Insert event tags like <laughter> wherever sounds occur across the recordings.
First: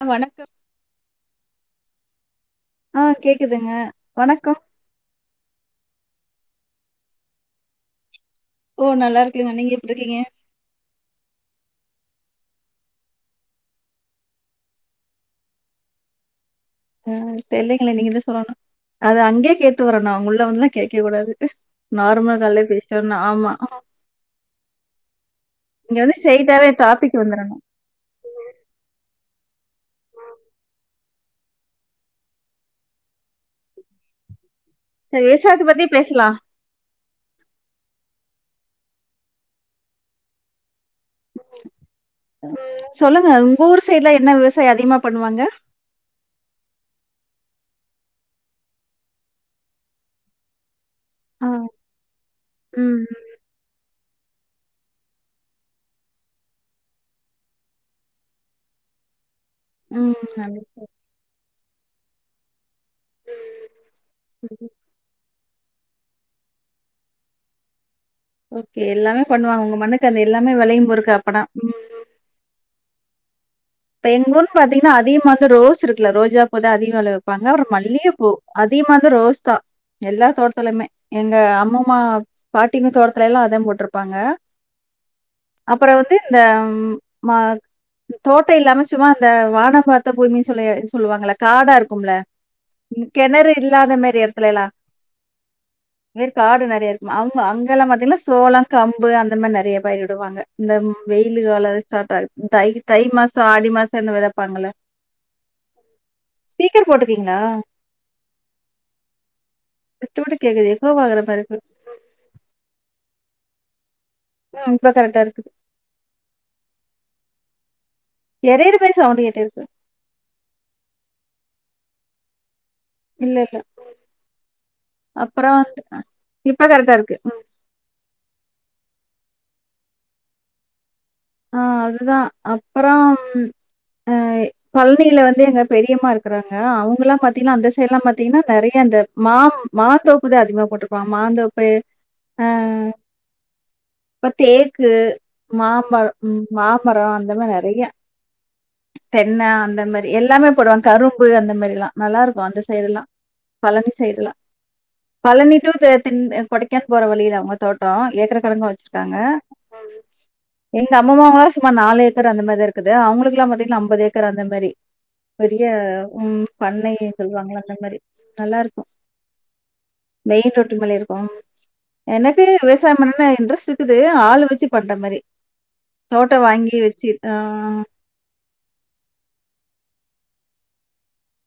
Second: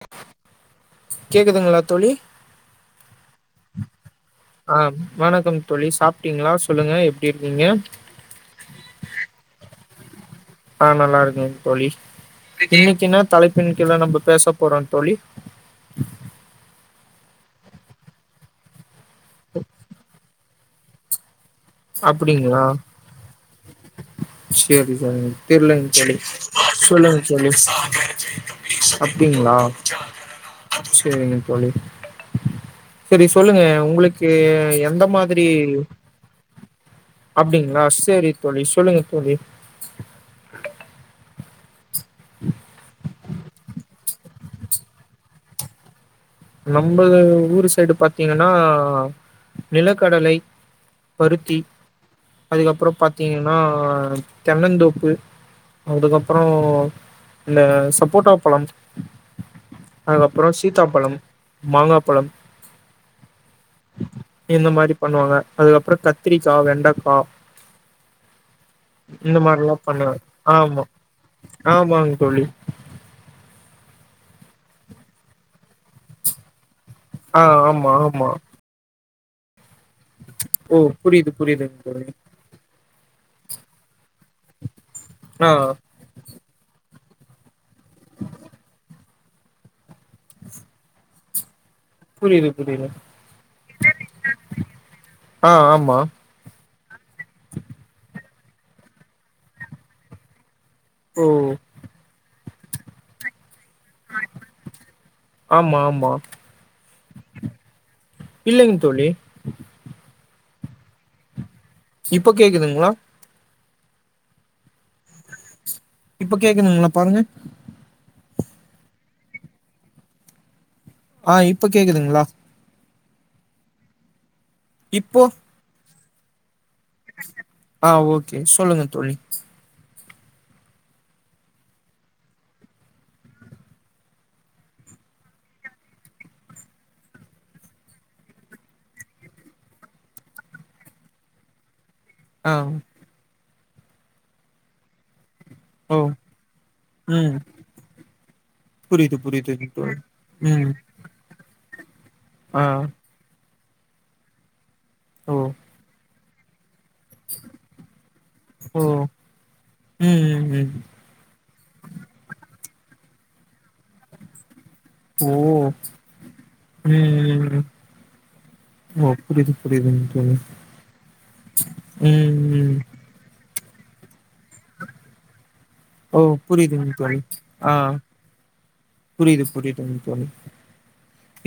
ஆ வணக்கம் கேக்குதுங்களா தோழி ஆ கேக்குதுங்க வணக்கம் அ வணக்கம் தோழி சாப்ட்டீங்களா சொல்லுங்க எப்டி இருக்கீங்க ஓ நல்லா இருக்கேணா நீங்க எப்டி இருக்கீங்க ஆ நல்லா இருக்கேன் தோழி இன்னிக்கு என்னா தலைப்பின கீழ நம்ம பேச போறோ தோழி ஆ தெரிலிங்களே நீங்க தா சொல்லணும் அத அங்கே கேட்டு வரனும் உள்ள வந்துலா கேக்கவே கூடாது நார்மல் கால்லயே பேசிட்டோனா ஆமா சரி தோழி தெரிலங்க இங்க தோழி வந்து ஸ்ட்ரைட்டாவே சொல்லங்க டாபிக் தோழி வந்துரணு அப்டிங்களா செரிங்க தோழி செரி சொல்லுங்க உங்களுக்கு எந்த சரி மாதிரி விவசாயத்த பத்தி பேசலா அப்டிங்களா செரி தோழி சொல்லுங்க தோழி சொல்லுங்க உங்க ஊர் சைடு்ல என்ன விவசாயம் அதிகமா பண்ணுவாங்க நம்பது ஊரு சைடு பாத்தீங்கன்னா நிலக்கடலை ஆ பருத்தி ம் அதுக்கப்பறம் பாத்தீங்கன்னா தென்னந்தோப்பு அதுக்கப்பறோ இந்த சப்போட்டா பழம் ம் ம் அதுக்கப்புறம் நல்லது. சீதாப்பழம் மாங்காப்பழம் இந்த மாரி பண்ணுவாங்க அதுக்கப்பறம் கத்திரிக்கா வெண்டக்கா ஓகே எல்லாமே இந்த பண்ணுவாங்க உங்க மாதிரிலாம் மண்ணுக்கு பண்ணுவ அந்த எல்லாமே ஆமா வெளையும் போருக்கு அப்பனா ம் ஆமாங்க தோழி இப்ப எங்க ஊர்னு பாத்தீங்கன்னா அதிகமா வந்து ரோஸ் இருக்குல ரோஜா பூ தா அதிக வெல ஆ வப்பாங்க அப்பறம் ஆமா மல்லிகப்பூ ஆமா அதிகமா வந்து ரோஸ் தா எல்லா ஓ தோட்டத்லயுமே புரியுது எங்க புரியுதுங் அம்மம்மா தோழி பாட்டிமா தோடத்துல்லாம் அதா போட்ருப்பாங்க ஆ அப்பறம் வந்து இந்த மா தோட்டயில்லாம சும்மா இந்த வானம் பா த்த பூமினு சொல்ல சொல்லுவாங்கல காடா இருக்கும்ல புரியுது புரியுது கெணறு இல்லாத மாரி எடத்துலல்லா ஆ ஆமா காடு நறைய இருக்கும் ஆமா அங்கல்லாம் பாத்தீங்கனா சோளம் கம்பு அந்த மாரி நெறய பயிரிடுவாங்க இந்த ஓ வெயிலு கால ஸ்டாட் ஆகு தை தை மாசம் ஆடி மாசம் தென்ன வெத வெப்பாங்க இல்ல ஆமா ஆமா ஸ்பீக்கர் போட்டுக்கீங்களா இல்லங் தோழி விட்டு விட்டு கேட்குது எக்கோ வாகுற பாரு இப்ப கேக்குதுங்களா ம் இப்ப கரட்டா இருக்கு இப்ப கேக்குதுங்களா பாருங்க எரையற மாறி சவுண்டு கேட்டுருக்கு ஆ இப்ப கேக்குதுங்ளா இல்ல இல்ல அப்றம் வந்து அ இப்ப கரெக்டா இருக்கு ம் ஆஹ் ஓகே சொல்லுங்க தோழி ஆ அதுதா அப்றம் அ பழனில வந்து எங்க பெரியம்மா இருக்குறாங்க அவங்கலாம் பாத்தீங்கனா அந்த சைட்லாம் பாத்தீங்கனா நெறய அந்த மா மாந்தோப்புதா அதிகமா போட்டிருப்பா மாந்தோப்பு அ ஆ இப்ப தேக்கு ஓ மாம்பழ ம் மாமரம் அந்த ம் மாரி நறைய புரியுது தென்ன புரியுதுங் அந்த தோழி மாரி எல்லாமே ம் போடுவாங் கரும் பு அந்த மாரில்லா நல்லா இருக்கும் அந்த ஆ சைடல்லாம் பழனி சைடல்லாம் ஓ பழனி டூ தேனீ தென் அ கொடைக்கானல் போற வழிதா அவங்க தோட்டம் ஏக்கர் கணக்குல ஓ வச்சுருக்காங்க ம் ம் ம் எங்க அம்மாமாவுலாம் சுமார் நாலு ஏக்கர் அந்த மாதி தான் இருக்குது அவுங்களுக்குல்லாம் பாத்தீங்கன்னா அம்பது ஏக்கர் அந்த மாதிரி ஓ பெரிய ம் ம் பண்ணை ம் சொல்லுவாங்களா ம் அந்த மாதிரி நல்லா இருக்கும் ஓ புரியுது புரியுதுங் தோழி மெயின் ரோட்டு மேலயே இருக்கும் ம் எனக்கு ம் விவசாயம் பண்ணனும்னு இன்ட்ரஸ்ட் இருக்குது ஆளு வச்சு பண்ற மாரி ஓ தோட்டம் வாங்கி புரியுதுங் வச்சி தோழி ஆ புரியுது புரியுதுங்க தோழி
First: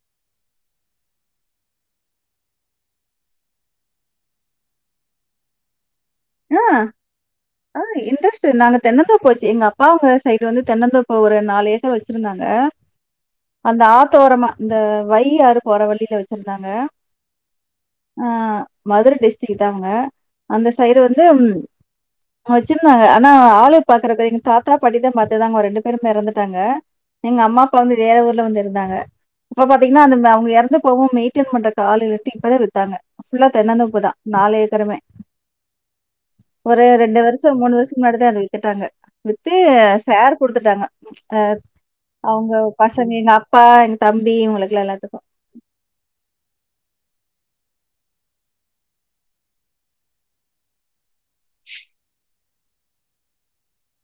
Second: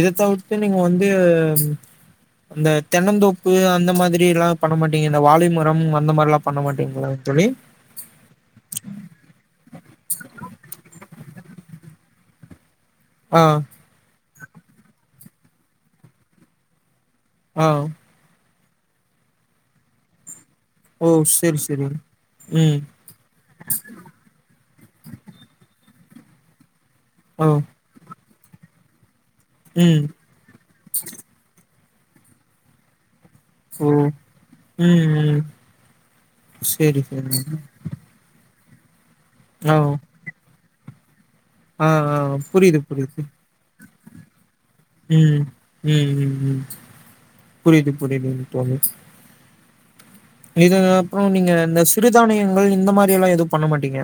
இத தவிர்த்து நீங்க வந்து இந்த தென்னந்தோப்பு அந்த மாதிரில்லா பண்ணமாட்டீங்க இந்த வாழைமரம் அந்த மாரில்லா ஆ ஆ இன்ட்ரெஸ்ட் நாங்க தென்னந்தோப்பு ச்சு எங்க அப்பா அவுங்க சைடு வந்து தென்னந்தோப்பு ஒரு நாலு ஏக்கர் வச்சிருந்தாங்க ஆ அந்த ஆத்தோரமா இந்த வையாறு போற வழியில வச்சிருந்தாங்க ஆ ஆ மதுரை டிஸ்டரிக் தாங்க அந்த சைடு ஓ வந்து செரி செரி ம் வச்சிருந்தாங்க ஆனா ஆளு பாக்குறப்ப எங்க தாத்தா படித மத்ததாங்க ஒரு ரெண்டு பேரும் இறந்துட்டாங்க எங்க ஓ அம்மா அப்பா வந்து வேற ஊர்ல வந்து இருந்தாங்க இப்ப ம் பாத்தீங்கனா அந்த அவுங்க இறந்து போவவும் மெயின் ஆ மெய்ன்ட்டன் பண்றதுக்கு ஆளு இல்லனு இப்பதான் வித்தாங்க ஃபுல்லா ஓ தென்னந்தோப்புதா நாலு ஏக்கருமே ம் ம் ஒரு செரி ரெண்டு செரி வருஷம் மூணு வருஷத்துக்கு முன்னாடிதா அத வித்துட்டாங்க வித்து ஆ சேர் குடுத்துட்டாங்க அ ஆ ஆ அவுங்க புரியுது பசங்க புரியுது எங்க அப்பா எங்க தம்பி இவுங்களுக்கெலாம் எலாம் உம் உம் உம் உம் புரியுது புரியுதுங்க தோழி இது அப்புறம் நீங்க இந்த சிறுதானியங்கள் இந்த மாரில்லா எதுவும் பண்ண மாட்டீங்க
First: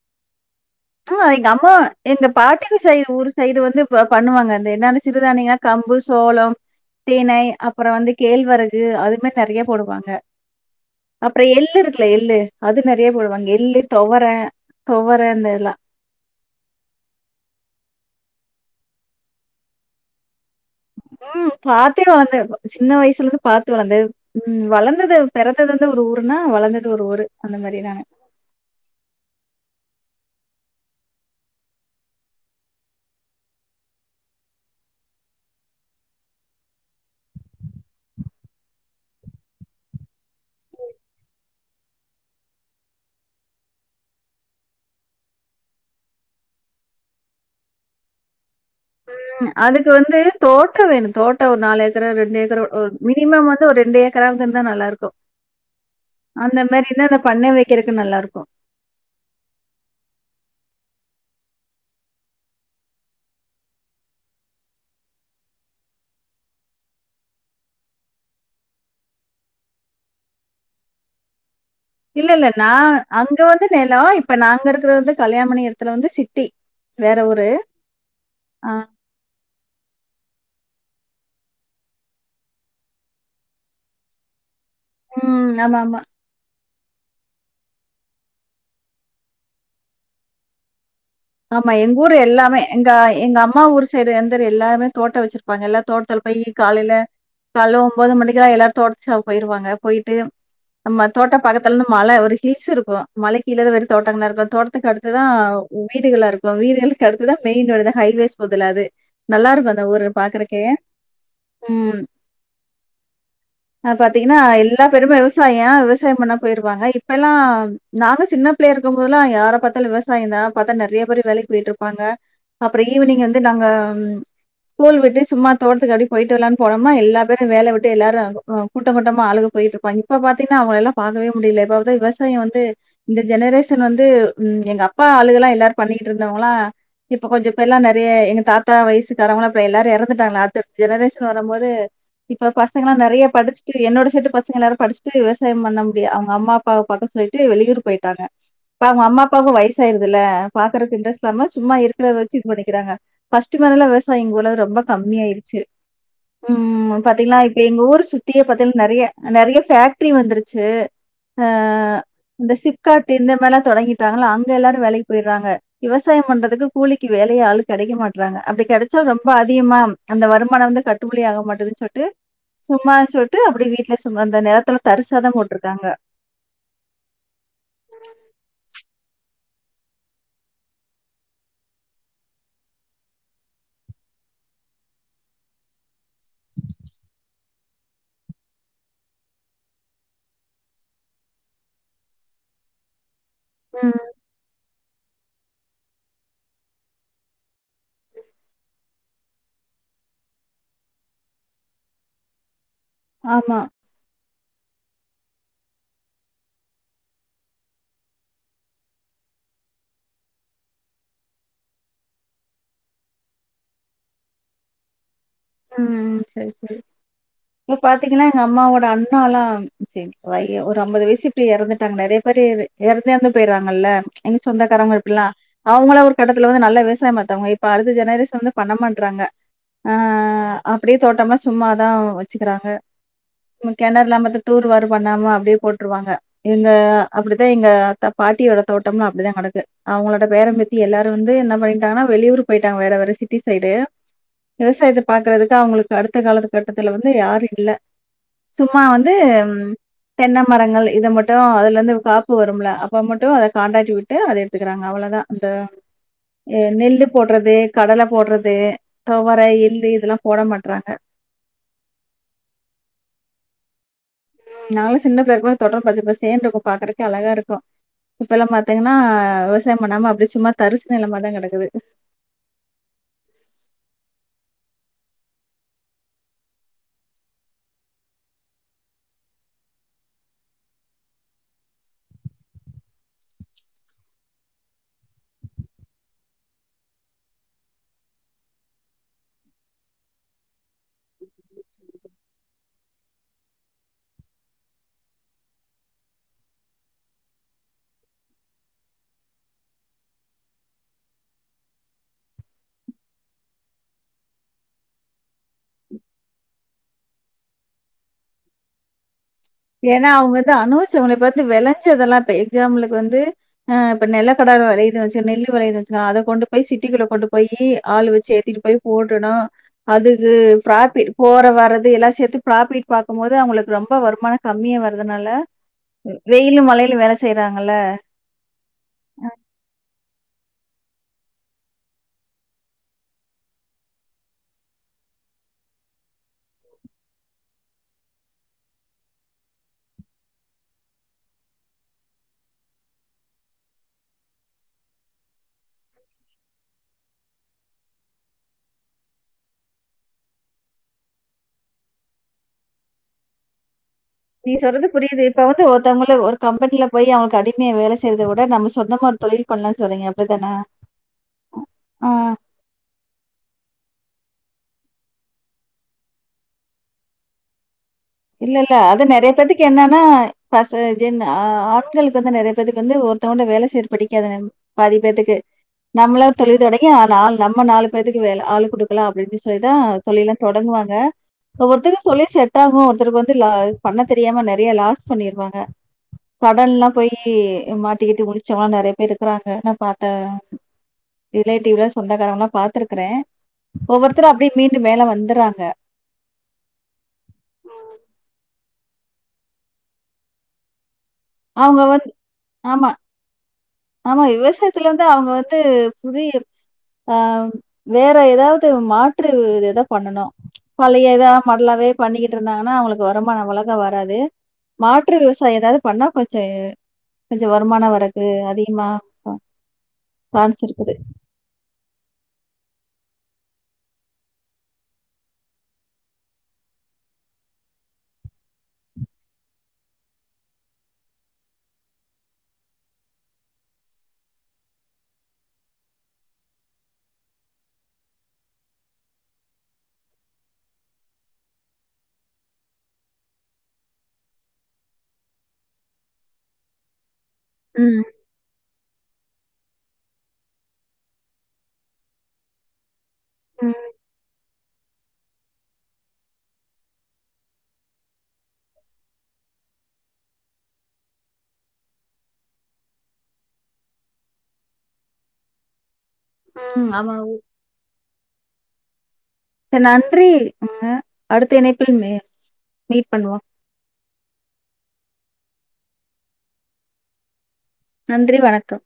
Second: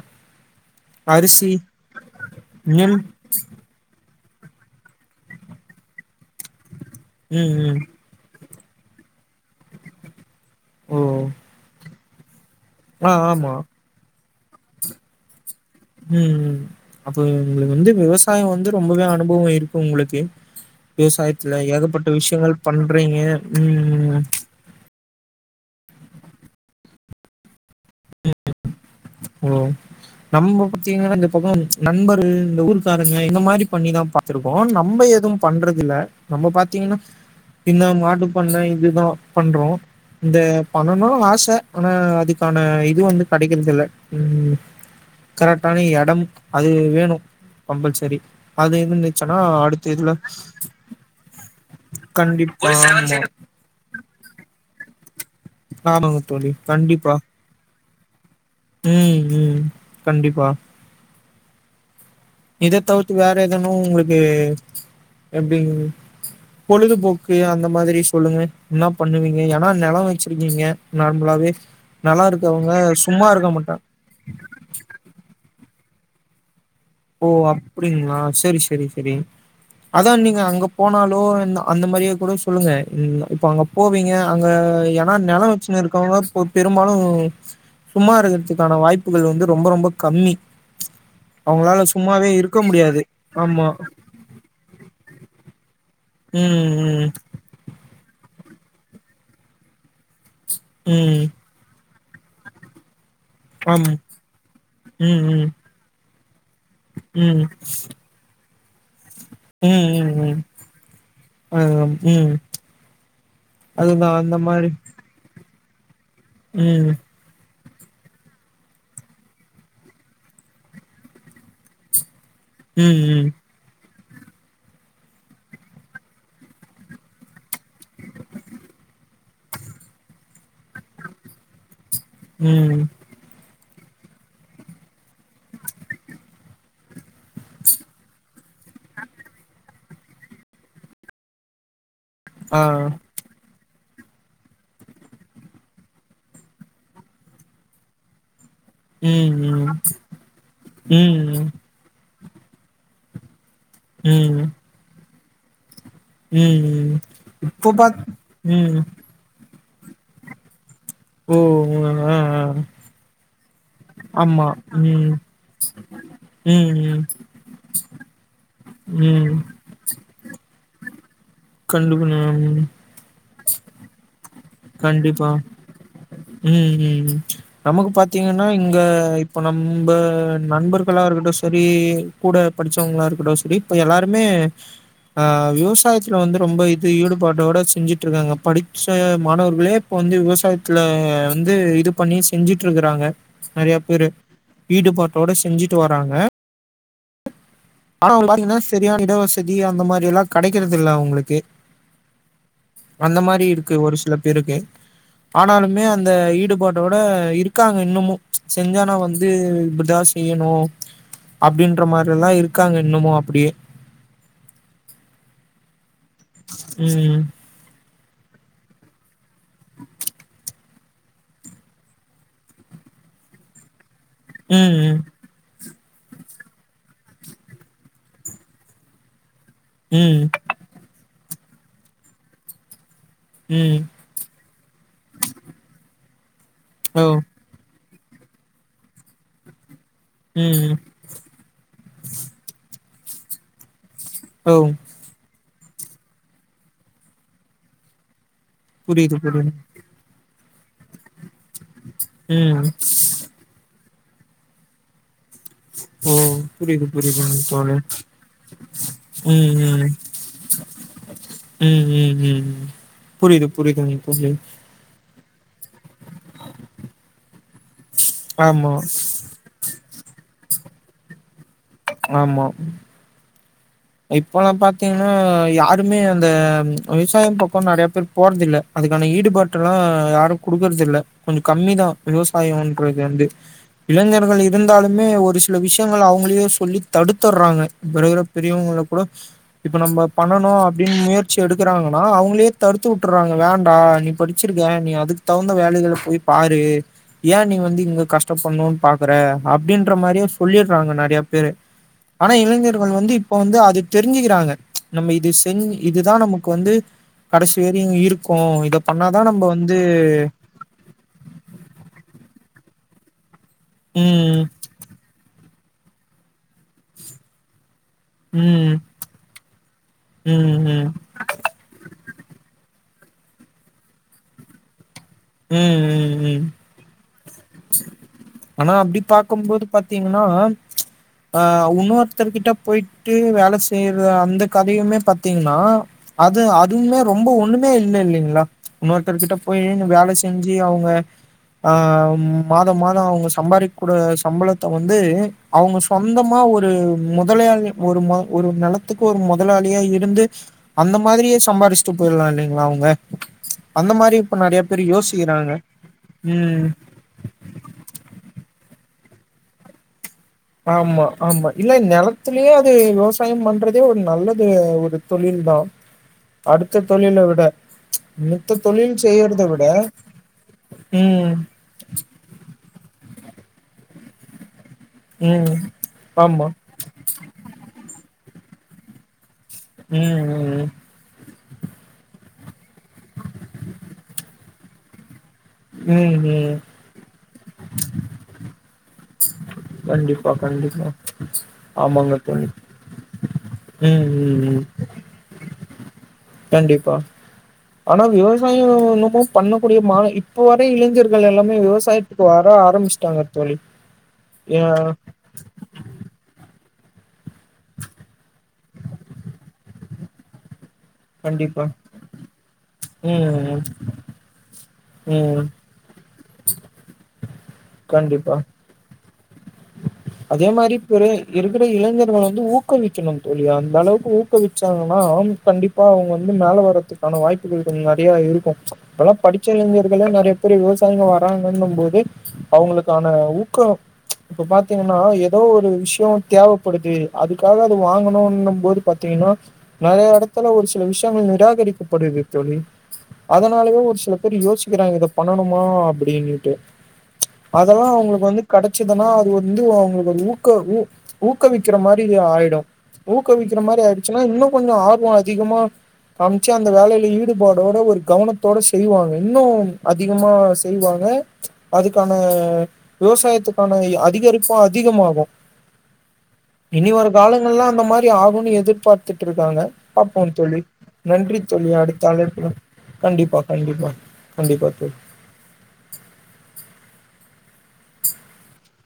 ஆ எங்க அரிசி, அம்மா எங்க பாட்டிக்கு நெல் செய்ற ஊரு சைடு வந்து பண்ணுவாங்க அந்த என்னது சிறுதானியனா கம்பு சோளம் தினை ம், ம். அப்புறம் வந்து கேழ்வரகு அதுமாரி நிறைய போடுவாங்க ஓ! அப்புறம் எள்ளு இருக்குல எள்ளு அது நெறய ஆ, போடுவாங்க ஆமா. எள்ளு துவர துவர இந்த இதெலாம் உம் உம் அப்ப உங்களுக்கு வந்து விவசாயம் வந்து ரொம்பவே அனுபவம் இருக்கு உங்களுக்கு ம் விவசாயத்துல பாத்தே ஏகப்பட்ட வளர்ந்த விஷயங்கள் சின்ன பண்றீங்க. வயசுல இருந்து பார்த்து வளர்ந்து ம். ம் வளர்ந்தது பெறந்தது வந்து ஒரு ஊர்னா வளந்தது ஒரு ஊரு அந்த மாரி நானு ஓ நம்ம பாத்தீங்கன்னா இந்த பக்கம் நண்பர்கள் இந்த ஊர்க்காரங்க இந்த மாதிரி பண்ணிதான் பாக் பாத்துருக்கோம் நம்ம எதும் பண்றதுல்ல நம்ம பாத்தீங்கனா இந்த மாட்டுப்பண்ணை இதுதான் பண்றோம் இந்த பண்ணணும் ஆசை ஆனா அதுக்கான இது வந்து கிடைக்கிறது இல்ல உம் கரெக்ட்டான எடம் அது வேணும் கம்ப்பல்சரி உம் அதுக்கு வந்து தோட்டம் வேணும் தோட்டம் ஒரு நாலு ஏக்கரு ரெண்டு ஏக்கரு கண்டிப்பா ஆமா. மினிமம் வந்து ஒரு ரெண்டு ஏக்கராவது இருந்தா நல்லா இருக்கும் ஆமாங்க தோழி. அந்த மாதிரி இருந்தா அந்த பண்ணை வைக்கிறதுக்கு நல்லா இருக்கும் உம் உம் கண்டிப்பா இதை தவிர்த்து வேற எதனும் உங்களுக்கு எப்படி பொழுதுபோக்கு அந்த மாதிரி சொல்லுங்க என்ன பண்ணுவீங்க ஏனா நிலம் வச்சுருக்கீங்க நார்மலாவே நெலம் இல்ல இல்ல இருக்கவங்க நான் சும்மா அங்க இருக்க வந்து மாட்டாங்க நிலம் இப்ப நாங்க இருக்குறது வந்து கல்யாணபண்ணி இடத்துல வந்து சிட்டி வேற ஓ ஊரு. அப்டிங்களா சேரி ஆ. சேரி சேரி அதான் நீங்க அங்க போனாலோ இந்த அந்த மாரியே கூட சொல்லுங்க நீங்க இப்ப அங்க போவீங்க அங்க ஏனா ம். நிலம் ஆமாமா. வச்சுனு இருக்கவங்களா சொத்து பெரும்பாலும் சும்மா இருக்கிறதுக்கான வாய்ப்புகள் வந்து ரொம்ப ரொம்ப கம்மி ஆமா அவங்களால எங்க ஊர் சும்மாவே இருக்க எல்லாமே எங்க முடியாது எங்க அம்மா ஆமா ஊர் சை இது எந்துரு எல்லாருமே தோட்ட வச்சிருப்பாங்கல்லா தோட்டத்துல போய் காலைல ம் கால்ல ஒம்போது மணிக்குலா எல்லாரு தோட்டச்சாவு போயிருவாங்க போய்ட்டு ம் நம்ம ம் தோட்ட பக்கத்துலனு மல ஒரு ஹில்ஸ் இருக்கு மலக்கீழ தா ஆமா வெறு தோட்டங்களா இருக்கு தோட்டத்துக்கு அடுத்துதா ம் ம் உ வீட்டுகளா இருக்கு வீடுகளுக்கு அடுத்துதா ம் மெயின் ரோடு இந்த ஹைவேஸ் போதுல அது நல்லா இருக்கு அந்த ம் ஊரு ம் ம் பாக்குறக்கே ம் ஆ அதுதா பாத்தீங்கனா அந்த மாரி எல்லா பேருமே விவசாய விவசாய பண்ண போயிருவாங்க ம் இப் ப்பலா நாங்க சின்ன பிள்ளைையா இருக்கும் போதுலா யார பாத்தாலு விவசாயந்தா பாத்தா நெறைய பேரு வேலைக்கு போய்ட்ருப்பாங்க அப்ற ம் ஈவ்னிங் ம் வந்து நாங்க ம் ஸ்கூல் விட்டு சும்மா தோட்டத்துக்கு அப்டி போயிட்டு வர்லான் போனமா எல்லா பேரு வேல விட்டு எல்லாரு ம் கூட்டகூட்டமா ஆளுக போயிட்ருப்பாங்க இப்ப பாத்தீங்னா அவ்ங்கலெல்லா பாக்கவே முடிய்ல இப்ப வந்து விவஸ் சாய வந்து ம் இந்த ஜெனரேஷன் வந்து ம் எங்க அப்பா ஆளுகலா எல்லாரு பண்ணிக்கிட்ருந்தவ்ங்களா இப்ப கொஞ்ச பேர்லா நெறைய எங்க தாத்தா வயசுகாரவ்ங்களா இப்ப எல்லாரு எறந்துட்டாங்கா அடுத்த ஜெனரேஷன் வரும் போது இப்ப ஆ பசங்கலா நெறைய படிச்சு என்னோட செட்டு பசங்க எல்லாரு படிச்ட்டு விவசாயம் பண்ண முடியா அவ்ங்க அம்மா அப்பாவ பாக்க சொல்லிட்டு வெளியூர் போய்ட்டாங்க இப்ப அவ்ங்க அம்மா ம் அப்பாவுக்கு ம் வயசு ஆய்ருதுல பாக்குறக்கு இன்டெரஸ்ட் ம் இல்லாம சும்மா இருக்கத வெச்சு இது பண்ணிக்கிறாங்க ஃபர்ஸ்டு மேலலா விவசாய ம் எங்கூர்ல அது ரொம்ப கம்மி ஆய்ருச்சு ம் பாத்தீங்ளா இப்ப இப்போ எங்க பாத் ஊரு சுத்தியே ம் பாத்தீங்னா நெறைய நெறைய ஃபேக்ட்ரி வந்துருச்சு ஓ அ ஆ ஆ இந்த சிப்காட்டு இந்த மாரிலா தொடங்கிட் டாங்களா ஆமா அங்க எல்லாரு வேலைக்கு ம் போய்றாங்க விவசாய பண்றதுக்கு ம் ம் கூலிக்கு வேலயே ஆளு கெடைக்க மாட்றாங்க அப்டி கெடச்சா ரொம்ப ம் அதிகமா அந்த வருமான வந்து கட்டுபடி ஆக மாட்டிதுன் சொல்ட்டு கண்டுக்கணும் ம் சும்மா சொல் விட்டு அப்டி வீட்ல சும்மா அந்த நெலத்துல தரிசாதா கண்டிப்பா போட்ருக்காங்க ம் ம் நமக்கு பாத்தீங்கனா இங்க இப்ப நம்ப நண்பர்களா இருக்கட்டு செரி கூட படிச்சவ்ங்களாருக்கட்டு செரி இப்ப எல்லாருமே ஆ விவசாயத்துல வந்து ரொம்ப இது ஈடுபாட்டோட செஞ்சுட்ருக்காங்க படிப்ச்சு மாணவர்களே இப்ப வந்து விவசாயத்துல வந்து இது பண்ணி செஞ்சுட்ருக்குறாங்க நெறைய பேரு ம். ஈடுபாட்டோட செஞ்சுட்டு வராங்க ஆனா பாத்தீங்கனா செரியான இட வசதி அந்த மாரியெல்லா கெடைக்கறது இல்ல அவ்ங்களுக்கு அந்த மாரி ஆமா. இருக்கு ஒரு சில பேருக்கு ஆனாலுமே அந்த ஈடுபாட்டோட இருக்காங்க இன்னமு செஞ்சா நா வந்து இப்டிதா செய்யணு அப்டின்ற மாரியெல்லா இருக்காங்க இன்னமு அப்டியே ம் செரி செரி ம் இப்ப பாத்தீங்கனா எங்க அம்மாவோட அண் நாலாம் சேரி வை <unintelligible> அம்பது வயசு இப்டி எறந்துட்டாங்க நெறைய பேரு எறந்து எறந்து போய்றாங்கல்ல எங்க ம் சொந்தக்காரங்க இப்டிலா அவ்ங்கலா ஒரு கட்டத்துல வந்து நல்லா விவசாய பாத்தவ்ங்க இப்ப அடுத்த ஜெனரேஷன் வந்து பண்ண மாட்றாங்க ம் ஆ அப்டியே தோட்டம்லா சும்மாதா வச்சிக்கிறாங்க சும்மா ம் கெணறுலா பாத்து தூருவாரு பண்ணாம அப்டியே போட்ருவாங்க எங்க ஓ அப்டி இந்த எங்க பாட்டியோட தோட்டம்லா அப்டிதா கெடக்கு அவ்ங்களோட ம் பேரம்பேத்தி எல்லாரு வந்து என்ன பண்ணிட்டாங்கனா வெளியூர் போயிட்டாங்க வேற வேற சிட்டி சைடு ஓ விவசாயத்தப் பாக்குறதுக்கு அவுங்களுக்கு அடுத்த கால கட்டத்துல வந்து யாரு இல்ல சும்மா வந்து புரியுது புரியுது ம் தென்ன மரங்கள் இத மட் டு அதுலருந்து இந்த காப்பு ம் வரும்ல அப்ப மட்டு அத காண்ட்ரக்ட் விட்டு அத எடுத்துக்றாங்க அவளதா அந்த ஓ அ புரியுது நெல்லு புரியுதுங்க போட்றது தோழி கடல போட்றது தொவர ம் ம் எள்ளு இதெல்லாம் போட மாட்றாங்க ம் ம் ம் புரியது புரியுதுங் இப்ப சொல்லுங் நாங்களு சின்ன பிள்ளையா இருக்கு போ தொடர் பச்ச பசேன் இருக்கு பாக்கறக்கே அழகா இருக்கு இப்பல்லா ஆமா பாத்தீங்கன்னா விவசாயம் பண்ணாம அப்டி சும்மா தரிசு நிலமாதா கிடக்குது ஆமா இப்பல்லா பாத்தீங்கன்னா யாருமே அந்த விவசாயம் பக்கம் நிறைய பேர் போறதில்ல அதுக்கான ஈடுபாட்டல்லா யாரு குடுக்கறது இல்ல கொஞ்ச கம்மிதா விவசாயன்றது வந்து இளைஞர்கள் இருந்தாலுமே ஒரு சில விஷயங்கள் அவங்கலையே சொல்லி தடுத்தற்றாங்க பெரியவங்க கூட இப்ப நம்ப பண்ணனு அப்படின் முயற்சி எடுக்கறாங்கன்னா அவங்களே தடுத்து உட்றாங்க வேண்டா நீப்படி ச்சிருக்கே நீ அதுக்கு தகுந்த வேலைகள போய் பாரு ஏ நீ வந்து இங்க கஷ்டப்பண்ணுன் பாக்கற அப்டின்ற மாரியே சொல்லிற்றாங்க நறையா பேரு ஆனா இளைஞர்கள் வந்து இ ப்ப வந்து அது தெரிஞ்சிக்கிறாங்க நம்ம இது செஞ் இதுதா நமக் வந்து கடைசி வேரியு இருக்கு இத பண்ணாதா நம்ப வந் ஏன்னா அவங்க வந்து அணுவச்சவங்கள பாத்து வெளஞ்சதெல்லா இப்ப எக்ஸாபுளுக்கு வந்து ஆ இப்ப ம் நெல்லக்கடல் வலையுது வச்சுக்க நெல்லு வலையுது வச்சுக்கோ அத கொண்டு போய் சிட்டிக்குள்ள கொண்டுப்போய்யி ஆள்ளு வெச்சு ஏத்திட்டு ம் போய் போடனு அதுக்கு ம் ம் பிராஃப்பிட் போரவரது எல்லா சேத்து ப்ராஃபிட் பாக்கும்போது அவங்களுக்கு ரொம்ப வருமானம் கம்மியா வர் அதனால ம் ம் ம் வெயிலு மழையிலு வேல செய்யறாங்கல்ல ஆனா அப்டி பாக்கும்போது பாத்தீங்னா அ உன்னொருத்தர்கிட்ட போயிட்டு வேல செய்ற அந்த கதையுமே பாத்தீங்னா அது அதுவுமே ரொம்ப ஒண்ணுமே இல்ல இல்லிங்ளா இன்னொருத்தர்கிட்ட போய் வேல செஞ்சி அவுங்க ஆ மாதம் மாதம் அவங்க சம்பாரிக்கூட சம்பளத்த வந்து அவங்க சொந்தமா ஒரு முதலயாக ஒரு ஒரு நிலத்துக்கு ஒரு முதலாளியா இருந்து அந்த மாதிரியே சம்பாரிச்சுட்டு போயில்லா இல்லைங்களா அவ்ங்க அந்த மாரி நீ நெறைய பேர் சொல்றது புரியுது இப்ப யோசிக்கிறாங்க வந்து ஒருத்தவங்க ஒரு ம் கம்பெனில போய் அவனுக் அடிமையா வேல செய்றத விட நம்ம சொந்தமா ஒரு தொழில் பண்ணலா சொன்னீங்க ஆமா ஆமா இல்ல நிலத்தலியே விவசாயம் பண்றதே ஒரு நல்லது ஒரு தொழில்தா அடுத்த தொழில விட இல்ல மித்த இல்ல தொழில் அது நெறைய செய்யறத பேத்துக்கு விட என்னன்னா பச ம் <unintelligible> ஆண்களுக் ப்ப வந்து நெறைய பேத்துக்கு வந்து ஒருத்தவங்கட்ட வேல செய்றது பிடிக்காத பாதி பேத்துக்கு ம் நம்மளா ஆமா தொழில் தொடங் நால் நம்ம நாலு பேத்துக்கு வேல ஆள் கொடுக்கலா அப்படின் சொல்லிதா ம் தொழில ம் ம் தொடங்குவாங்க ஒவ்வொத்தருக்கு தொழில் செட் ஆகு ஒருத்தருக்கு வந்து ல பண்ண தெரியாம நிறைய லாஸ் பண்ணிருவாங் க ம் ம் கடன்ல போய்யி மாட்டிக்கிட்டு முழிச்சவல்லா நெறைய பேர் இருக்கறாங்க நா பாத்த கண்டிப்பா கண்டிப்பா ரிலேட்டிவ்ல ஆமாங்க சொந்தக்காரங்கல்லா தோழி பாத்துருக்கே ம் ஒவ்வொருத்தர் ம் அப்படியே ம் மீண்டு மேல வந்தறாங்க கண்டிப்பா ஆனா விவசாயோ இன்னமு பண்ணக்கூடிய மா இப்ப வர இளைஞர்க ள் எல்லாமே அவங்க வந்து விவசாயத்துக்கு வர ஆமா, ஆரம்பிச்சிட்டாங்க தோழி ஆமா ஏ விவசாயத்துல வந்து அவங்க வந்து புரி அ வேற எதாவது மாற்று இததா பண்ணணு பழையதா கண்டிப்பா மாடலாவே பண்ணிக்கிட்டுருந்தாங்கன்னா அவங்களுக்கு ம் வருமான ம் அவ்லகா வராது மாற்று ம் விவசாயோ எதாவது பண்ணா கொ தேர் கொஞ்ச வருமானம் வரக்கு கண்டிப்பா அதிகமா அதே சான்ஸ் மாரி இருக்குது. இப்பெரு இருக்கிற இளைஞர்கள வந்து ஊக்கவிக்கணு தோழி அந்தளவுக்கு ஊக்குவிச்சாங்கன்னா கண்டி ப்பா அவுங்க வந்து மேலே வர்றதுக்கான வாய்ப்புகள் கொஞ்ச நெறைய இருக்கு இப்பெல்லா படிச்ச இளைஞர்களே நெறைய பேரு விவசாயிங்க வராங்கன்னும் போது அவுங்களுக்கான ஊக்கோ இப்ப பாத்தீங்கன்னா எதோ ஒரு விஷ்யே தேவப்படுது அதுக்காக அது வாங்கணுன்னும்போது பாத்தீங்கன்னா நெறைய எடத்துல ஒரு சில விஷ்யங்கள் நிராகரிக்கப்படுது தோழி அதனாலயே ஒரு சில பேர் யோசிக்கிறாங்க இத பண்ணணுமா அப்படினிட்டு அதெல்லா ம். அவுங்களுக்கு வந்து கடச்சிதுனா அது வந்து அவுங்களுக்கது ஊக்க ஊ ஊக்கவிக்கிற மாதிரியாயிடு ஊக்கவிக்கிறமாரி ம், ஆய்டுச்சுன்னா இன்னு கொஞ்சோ ஆர்வோ அதிகமா அம்ச்சு அந்த வேலயில ஈடுபாடோட ஒரு கவனத்தோட செய்வாங்க இன்னும் அதிகமா செய்வாங்க அதுக்கான விவசாயத்துக்கான அ திகரிப்பு அதிகமாகு இனி ம். ஆமா. வருங்காலங்கள்லா அந்த மாரி ஆகுனு எதிர் பா த்துட்ருக்காங்க சரி நன்றி. பாப்போம் தோழி ங்க. நன்றி அடுத்த தோழி இணைப்பில் அடுத்த மே அழைப்புல மீட் கண்டிப்பா பண்ணுவோம். கண்டிப்பா கண்டிப்பா தோழி நன்றி வணக்கம்